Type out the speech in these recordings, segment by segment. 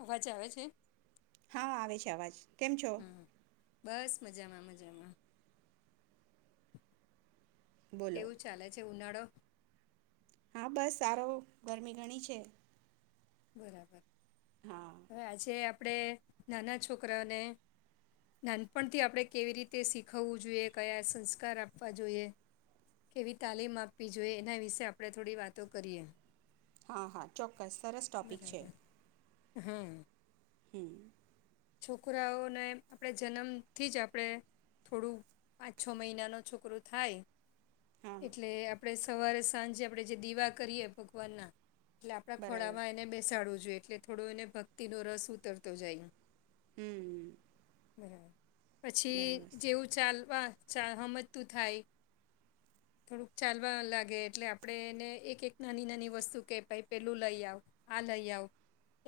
અવાજ આવે છે. હા આવે છે અવાજ કેમ છો. હમ બસ મજામાં મજામાં. બોલો કેવું ચાલે છે ઉનાળો. હા બસ સારો ગરમી ઘણી છે. બરાબર હા હવે આજે. આપણે નાના છોકરાઓને નાનપણથી આપણે કેવી રીતે શીખવવું જોઈએ કયા સંસ્કાર આપવા જોઈએ કેવી તાલીમ આપવી જોઈએ એના વિશે આપણે થોડી વાતો કરીએ. હા હા ચો. સરસ ટોપિક છે બરાબર હા હમ. છોકરાઓને આપણે જન્મથી જ આપણે થોડું પાંચ છ મહિનાનો છોકરો થાય હા એટલે આપણે સવારે સાંજે આપણે જે દીવા કરીએ ભગવાનના એટલે આપણાં બરાબર ખોડામાં એને બેસાડવું જોઈએ. એટલે થોડો એને ભક્તિ નો રસ ઉતરતો જાય. હમ હ. [inaudible] પછી જેવું ચાલવા ચા સમજતું થાય, થોડુંક ચાલવા લાગે એટલે આપણે એને એક એક નાની નાની વસ્તુ કે ભાઈ પેલું લઈ આવ, આ લઈ આવ,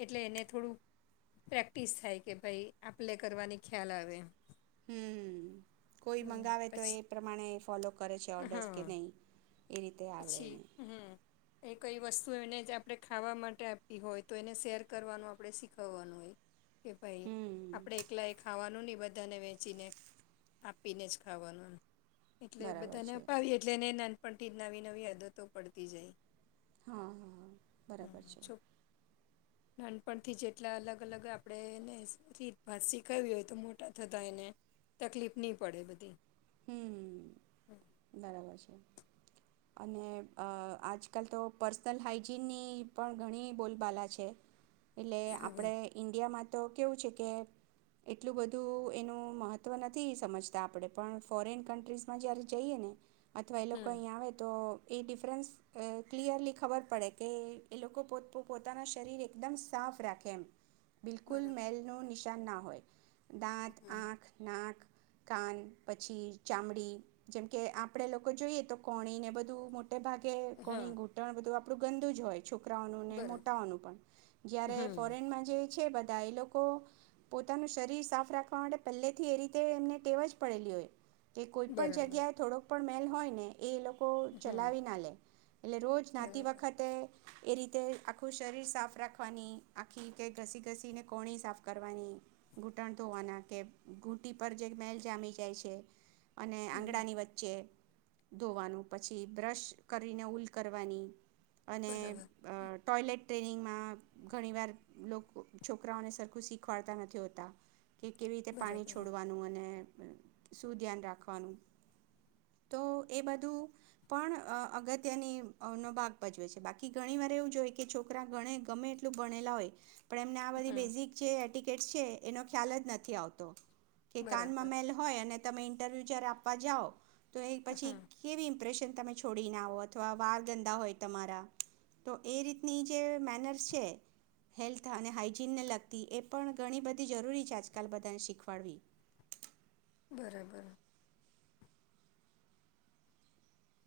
એટલે એને થોડુંક પ્રેક્ટિસ થાય. કે ભાઈ આપલે કરવાની ખ્યાલ આવે. હમ કોઈ હમ મંગાવે તો એ પછી પ્રમાણે ફોલો કરે છે ઓર્ડર્સ કે હા નહીં એ રીતે પછી આવડેને. હમ એ કઈ વસ્તુ એને જ આપણે ખાવા માટે આપી હોય તો એને શેર કરવાનું આપણે શીખવવાનું હોય. કે ભાઈ હમ આપડે એકલા એ ખાવાનું નોની બધાને વેચીને આપીને જ ખાવાનું. એટલે બરાબર બધાંને છે અપાવી એટલેને નન પણ ટે નવી નવી આદતો પડતી જાય. હા, હા હમ બરાબર છે. છો નાનપણથી જેટલાં અલગ અલગ આપણે એને શીખી શીખાવયુ હોય તો મોટા થતા એને તકલીફ નહી પડે બધી. હમ્મ બરાબર છે. અને અ આજકાલ તો પર્સનલ હાઈજીનની પણ ઘણી બોલબાલા છે. એટલે બરાબર આપણે ઇન્ડિયામાં તો કેવું છે કે એટલું બધું એનું મહત્ત્વ નથી સમજતા આપણે પણ ફોરેન કન્ટ્રીઝમાં જયારે જઈએ ને અથવા એ લોકો હમ અહીંયા આવે તો એ ડિફરન્સ ક્લિયરલી ખબર પડે કે એ લોકો પો પોતાના શરીર એકદમ સાફ રાખે એમ. બિલકુલ બરાબર મેલનો નિશા ન ના હોય. દાંત, હમ આંખ, નાક કાન પછી ચામડી જેમ કે આપડે લોકો જોઈએ તો કોણી ને બધું મો ટે ભાગે હા કોણી ઘૂટાણ બધું આપણું ગંદું જ હોય. છોકરાઓને, બરાબર મોટાઓનું પણ, જ્યારે હમ ફોરેન જે છે તા એ લોકો, પોતાનું શરીર સાફ રાખવા માટે પહેલે થી એ રીતે એમને ટેવ જ પડેલી હોય. કે કોઈ પણ બરાબર જગ્યાએ થોડોક પણ હોય ને એ લોકો હમ ચલાવી ના લે, એટલે રોજ નાતી બરાબર વખતે એ રીતે આખું શરીર સાફ રાખવાની, આખી કે ઘસી-ઘસીને કોણી સાફ કરવાની, ઘૂંટણ ધોવાના કે ઘૂંટી પર જે મેલ જામી જાય છે. અને હમ, આંગણાની વચ્ચે ધોવાનું પછી બ્રશ કરીને ઉઊલ કરવાની અને બરાબર ટોયલેટ ટ્રેનિંગમાં, ઘણી વાર લોકો છોકરાઓને સરખું શીખવાડતા નથી હોતા. કે કેવી રીતે પાણી બરાબર છોડવાનું અને શું ધ્યાન રાખવાનું, તો એ બધું પણ અગત્યનો ભાગ ભજવે છે બાકી ઘણી વાર એવું જોઈ કે છોકરા, ગમે એટલું ભણેલા હોય પણ એમને આ બધી હમ બેઝિક જે એટિકેટ્સ છે એનો ખ્યાલ જ નથી આવતો. કે બરાબર કાનમાં મેલ હોય અને ઇન્ટરવ્યુ જ્યારે આપવા જાઓ. તો એ પછી હમ કેવી ઇમ્પ્રેશન. તમે છોડીને આવો, અથવા વાળ ગંદા હોય તમારા, તો એ રીતની જે મેનર્સ છે, હેલ્થ અને હાઈજીનને લગતી એ પણ ઘણી બધી જરૂરી છે. આજકાલ બધાને શીખવાડવી, જોઈએ બરાબર.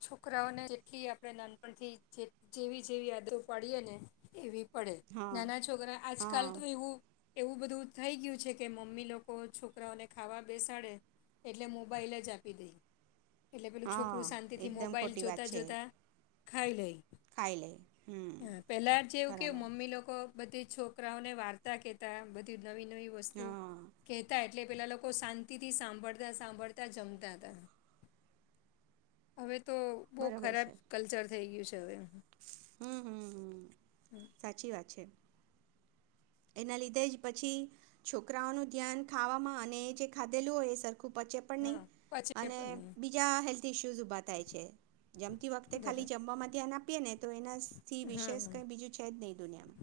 છોકરાઓને જેટલી આપડણે નાનપણથી જેવી જેવી આદતો પાડીએ ને, એવી પડે. હા નાના છોકરા આજકાલ હા તો એવું એવું બધું થઈ ગયું છે કે મમ્મી લોકો છોકરાઓને ખાવા બેસાડે, એટલે મોબાાઈલ જ આપી દઈ. એટલે પેલું હા છોકરું શાંતિ થી એકદમ મોબાઈલ ખોટી વાત છે જોતા-જોતા ખાઈ લઈ. ખાઈ લે હમ હં, પેલા જેવું કેવું બરાબર મમ્મી લોકો બધી છોકરાઓને વાર્તા કહેતા બધી નવી નવી વસ્તુ હા કહેતા એટલે પેલા લોકો શાંતિથી સાંભળતા સાંભળતા જમતા હતા. હવે તો બહુ બરાબર ખરાબ છે કલ્ચર થઈ ગયું છે. જ [unintelligible] હમ હમ હમ, સાચી વાત છે. એના લીધે જ પછી, છોકરાઓનું ધ્યાન ખાવામાં અને જે ખાધેલું હોય એ સર પચે પણ નહી, હા પછી અને પણ નહીં બીજા હે ઈસુશૂઝ ઉભા થાયે છે. જમતી વખતે બરાબર ખાલી જમવા ધ્યાન આપ પીએ ને તો એના સ તેથી હા. વિશેષકર બીજું છે જ નહીં દુનિયામાં.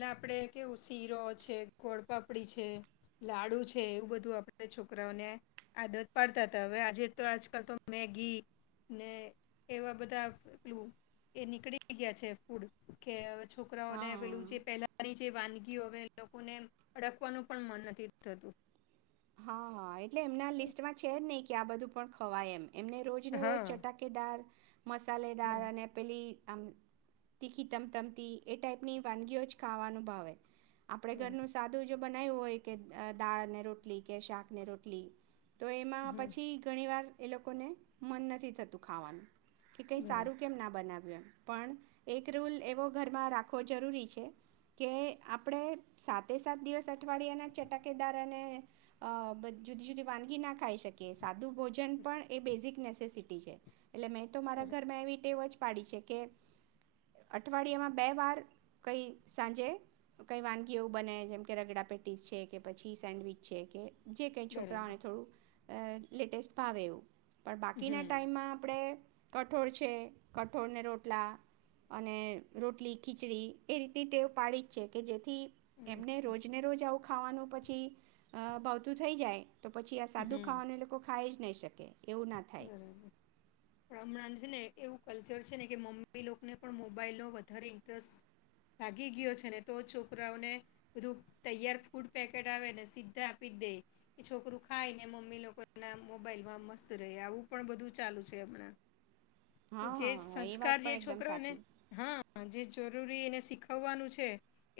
લા આપેડે કેવું શીરો છે, ગોડપાપડી છે, લાડુ છે એવું બધું આપણે છોકરાઓને આદત પાડતા હતા હવે આજે તો આજકાલ તો મેગી ને એવા બધા [unintelligible] એ નીકળી ગયા છે ફૂડ કે. છોકરાઓને હા પહેલાની જે વાનગીઓ હવે લોકોને અડકવાનું પણ મન નથી થતું. હા, હા એ. એટલે એમના લિસ્ટમાં છે જ નહીં કે આ બધું પણ ખવાય એમ. એમને રોજને રોજ હા ચટાકેદાર મસાલેેદાર હા અને પેલી તા તીખી તમતમતી એ ટાઈપની વાનગીઓ જ ખાવાનું ભાવે. આપડે બરા ઘરનું સાદું બનાવ્યું હોય કે દાળ અને રોટ લી કે શાકને રોટલી. તો એમાં હમ પછી ઘણી વાર એ લોકોને મન નથી થતું ખાવાનું. કે કઈ બરા સારું કેમ ના બનાવે. પણ એક રૂલ એવો ઘરમાં રાખવો જરૂરી છે કે આપણે સાતે સાત દિવસ અઠવાડિયાના ચટાકેદાર અને અ જુદી જુદી વાનગી ના ખાઈ શકી સાદું ભોજન પણ એ બેઝિક નેસિટી છે. એટલે મેં તો મારા બરા ઘર મે આવી તેટેવ જ પાડી છે કે અઠવાડિયામાં બે વાર કઈ સાંજે કઈ વાનગી એવું બને જેમ કે રગડા પેટીસ છે કે પછી સેન્ડવીચ જે કે. જે કં છોકરા બરાબર હ થોડું લેટેસ્ટ પાાવ એવ પણ હમ બાકીના ટાઈમમાં આપણે કટ કઠોળ છે કઠોળને રોટલા અને રોટલી ખીચડી એ રીતની ટેવ પાડી જ છે કે જેથી એમને રોજ ને રોજ આવું ખાવાનું પછી. અ ભાવતું થઈ જાય. તો પછી આ સાદુ હમ ખાવાને લોકો ખાય જ ન શકે. એવું ના થાય [inaudible] કલ્ચર છે ને કે મમ્મી લોકોને પણ મોબાઈલનો વધારે ઇન્ટરેસ્ટ ભાગી ગયો છે ને તો છોકરાઓને બધું તૈયાર ફૂડ પેકેટ આવે ને સીધા આપી જ દે એ છોકરું ખાઈને મમ્મી લોકોના મોબાઈલમાં મસ્ત ર આવું પણ બધું ચાલુ છે હમણાં. હા જે હા એ સંસ્કાર વાત જે પણ એકદમ છોકરાને સાચી હા જે જરૂરી એને શીખવવાનું છે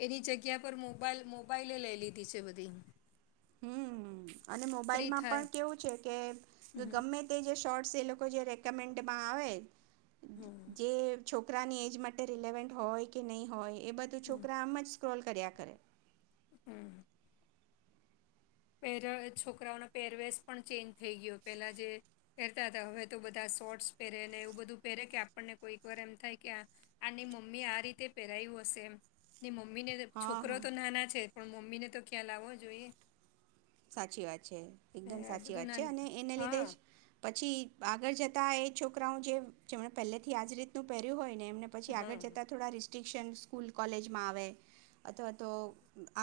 એની જગ્યા પર મોબાઈલ મોબાઈલે લઈ લીધી છે બધી હમ. અને ફ્રી મોબાાઈલમાં પણ થાય કેવું છે કે હમ ગમે તે જે શોર્ટ લોકો જે રેકમેન્ડમાં આવે હમ જે [inaudible] છોકરાની એજ માટે રિલેવન્ટ હોય કે નહીં હોય. એ બધું હમ છોકરા આમ જ સ્ક્રોલ કર્યા કરે. હમ. પહેર છોકરાઓનો પહેરવેશ પણ ચેન્જ થઈ ગયો પેલા જે પહેરતા હતા હવે તો બધા શોર્ટસ પહેરે ને એવું બધું પહેરે કે આપણને કોઈક વાર એમ થાય કે આની મમ્મી આ રીતે પહેરાયું હશે એમ મમ્મી મમ્મી ને હા છોકરો હા તો નાના છે પણ મમ્મ મમ્મી ને તો ખ્યાલ આવવો જોઈએ. સાચી વાત છે એકદમ આ સાચી વાત બધું છે ના અને એને લીધે હા જ પછી આગળ જતા એ છોકરાઓ જે જેમણે પહેલે થી આજ રીતનું પહેર્યું હોય એમને પછી હા આગળ જતા થોડા રેસ્ટ્રીક્શન સ્કૂલ કોલેજમાં આવે અથવા તો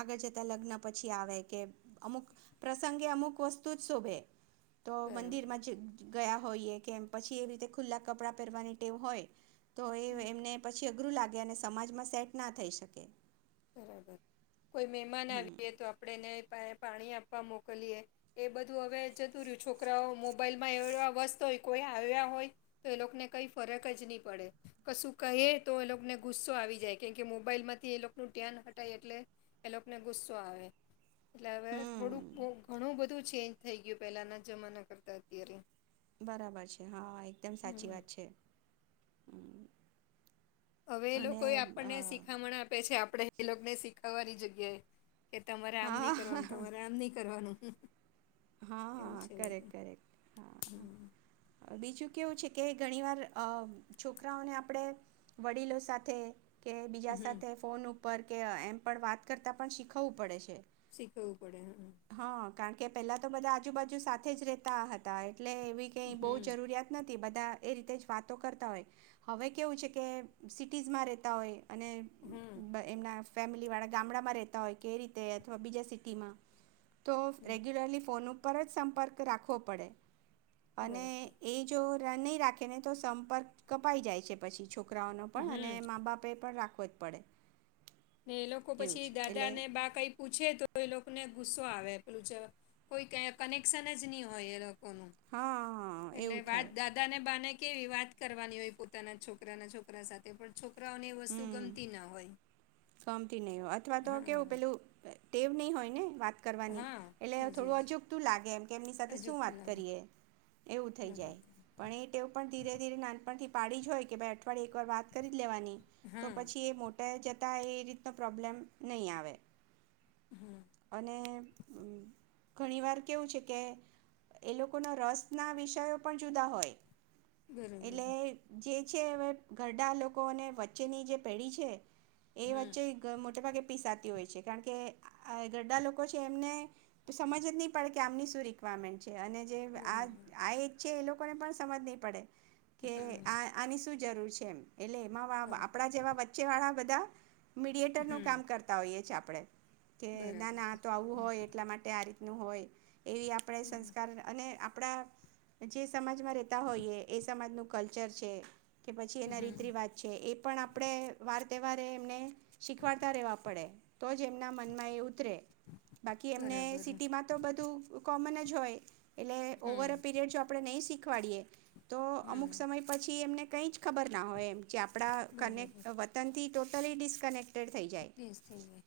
આગળ જતાં લગ્ન પછી આવે કે અમુક પ્રસંગે અમુક વસ્તુ જ શોભે. તો મંદિર બરાબર માં જે ગયા હોઈએ કેમ પછી એવી રીતે ખુલ્લા કપડાં પહેરવાની ટેવ હોય. તો એ એમને પછી અઘરું લાગે અને સમાજમાં સેટ ના થઈ શકે. [inaudible] કોઈ મહેમાન હમ આવીએ તો આપણે એને એ પાણી આપવા મોકલીએ એ બધું હવે જતું રહ્યું છોકરાઓ મોબાઈલમાં એવ એવા વસ્ત હોય કોઈ આવ્યા હોય તો એ લોકોને કંઈ ફરક જ નહીં પડે કશું કહી તો એ લોકોને ગુસ્સો આવી જાય કેમ કે મોબાઈલમાંથી એ લોકો નું ધ્યાન હટાય એટલે એ લોકોને ગુસ્સો આવે. એટલે હવે હમ થોડુંક ઘણું બધું ચેન્જ થઈ ગયું પહેલાંના જમાના કરતાં અત્યારે. બરાબર છે હા એકદમ સાચી હમ. વાત છે. હવે એ લોકો એ અને અ, આપણને શિખામણ આપે છે આપણે એ લોકેને શીખવાવાળની જગ્યાએ. કે તમારે આમ હા નહી કરવાનું તમારે આમ નહી કરવાનું. [unintelligible] હા એવું હ છે કરેક બધું કરેક હમ હા બીજું કેવું છે કે ઘણી વાર છોકરાઓને આપણેે વડીલો સાથે કે બીજા હમ સાથે ફોન ઉપ ઉપર કે એમ પણ વાત કરતાં પણ શીખવવું પડે છે. શીખવવું પડે હમ. હા કારણ કે, પેહેલા તો બધાં આજુબાજુ સાથે જ રેતા હતા એ એટલે એવી કઈ બહુ હમ જરૂરિયાત નથી બધ બધાં એ રીતે જ વાતો કરતા હોય, હવે કેવું છે કે સિટીઝમાં રહેતા હોય અને હમ એમના ફેમિલી વાળા ગામડામાં રેતા હોય કે રીતે, અથવા બીજા સિટીમાં તો હમ રેગ્યુલરલી ફોન પર સંપર્ક રાખવો પડે અને બરાબર એ જો નહી રાખે ને તો સંપર્ક કપાઈ જાય છે, પછી છોક છોકરાઓનો પણ અને હમ માઉ બાપે પણ રાખ રાખવું પડે. ને એ લોકો એવું પછી છે દાદા એટલે ને બા કઈ પૂછે તો એ લોકોને ગુસ્સો આવે પેલું, કોઈ કનેક્શન જ નહી હોય એ કો હા એટલે એવું વાત થાય દાદાને બાને કેવી વાત કરવાની હોય પોતાના છોકરાના છોકરા સાથે પણ છો કકરાઓને વસ્તુ હમ ગમતી ના હોય. ગમતી નહી હોય અથવા તો કેવું હા પેલું ટેવ નહી હોય ને! વાત કરવાની હા એટલે એજ થોડું એજ અજૂગતું લાગે એમ. કેમની સાથે શું અજુકતું વાત લાગે કરીએ? એવું થઈ જાય બરાબર પણ, એ ટેવ પણ ધીરે ધીરે નાનપણથી પાડી જ હોય કે ભાઈ અઠવાડિયે વાત કરી લેવાની તો હા પછી એ મોટા એ રીતનો પ્રોબ્લેમ નહી આવે. હા અને ઘણી વાર કેવું છે કે, એ લોકોના રસ ના વિષયો પણ જુદા હોય બરોબર એટલે જે છે હવે ઘરડા લોકો અને વચ્ચેની જે પેઢી છે. એ હમ વચ્ચે મોટે ભાગે પીસાતી હોય છે, કારણ કે ગરડા લોકો છે એમને સમજ જ નહીં પડે કે આમની શું રિક્વાયરમેન્ટ છે અને જે બરોબર આ છે એ લોકો પણ પણ સમજ ની પડે કે હમ આ આની શું જરૂર છે. એમ એટલે એમાં બરોબર આપણા જેવા વચ્ચે વાળા બધા મીડિએેરનું હમ કામ કરતા હોઈએ છીએ આપણે આપણેે કે ના બરાબર ના તો આવું હમ હોય એટલા માટે આ રીતે ન હોય એ આપણે હમ સંસ્કાર અને આપણા જે સમાજમાં રહેતા હોઈએ, એ સમાજનું કલ્ચર છે કે પછી એના રીત હમ. રિવાજ છે એ પણ આપણે વાર તેવાર તે મને શીખવાડતા રહેવા પડે, તો જ એમના મનમાં એ ઉતરે બાકી એમને બરાબર સિટીમાં તો બધું કોમન જ હોય એટલે હમ ઓવર અ પીરિયડ જો આપણે નહીં શીખએ [unintelligible] તો અમુક હમ સમય પછી એમને કંઈ જ ખબર ના હોય એમ જે આપડા કનેક્ટ વતનથી તો [inaudible] ડિસકનેક્ટ થ જાય,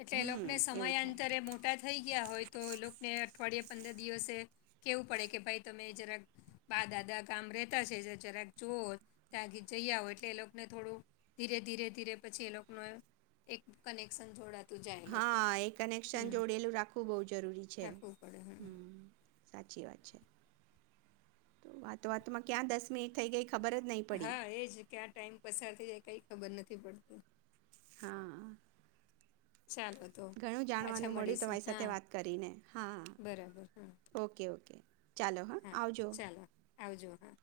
એટલે એ હમ લોકોને એવું થાય સમયાંતરે મોટા થઈ ગયા હોય, તો એ લોકોને અઠવાડે પંદર દિવસે કેવું પડે કે, ભાઈ તમે જરાક બા દાદા ગામ રેતા છે જરાક જોુઓ ત્યાં જઈયા હો, એટલે એ લોકોને થોડું ધીરે, ધીરે, ધીરે પછી એ લોકોને એક કનેક્શન જોડા હા, એ કનેક્શન જોડેલું રાખવું બહવ જરૂરી છે, રાખવું પડે હમ, સાચી વાત. વાતો વાતોમાં ક્યાં દસ મીનીટ થઈ ગઈ. ખબર જ નહીં પડી હા, એજ ક્યાં ટાઈમ પસાર થ જાય કઈ ખબર નથી પડતું હા ચાલો તો ઘણું પાછા જાણવાનું મળ્યું મળીશું તમારી સાથે હા વાત કરીને હા, બરાબર હા ઓકે ઓકે ચાલો હા આવજો. આવજો હા.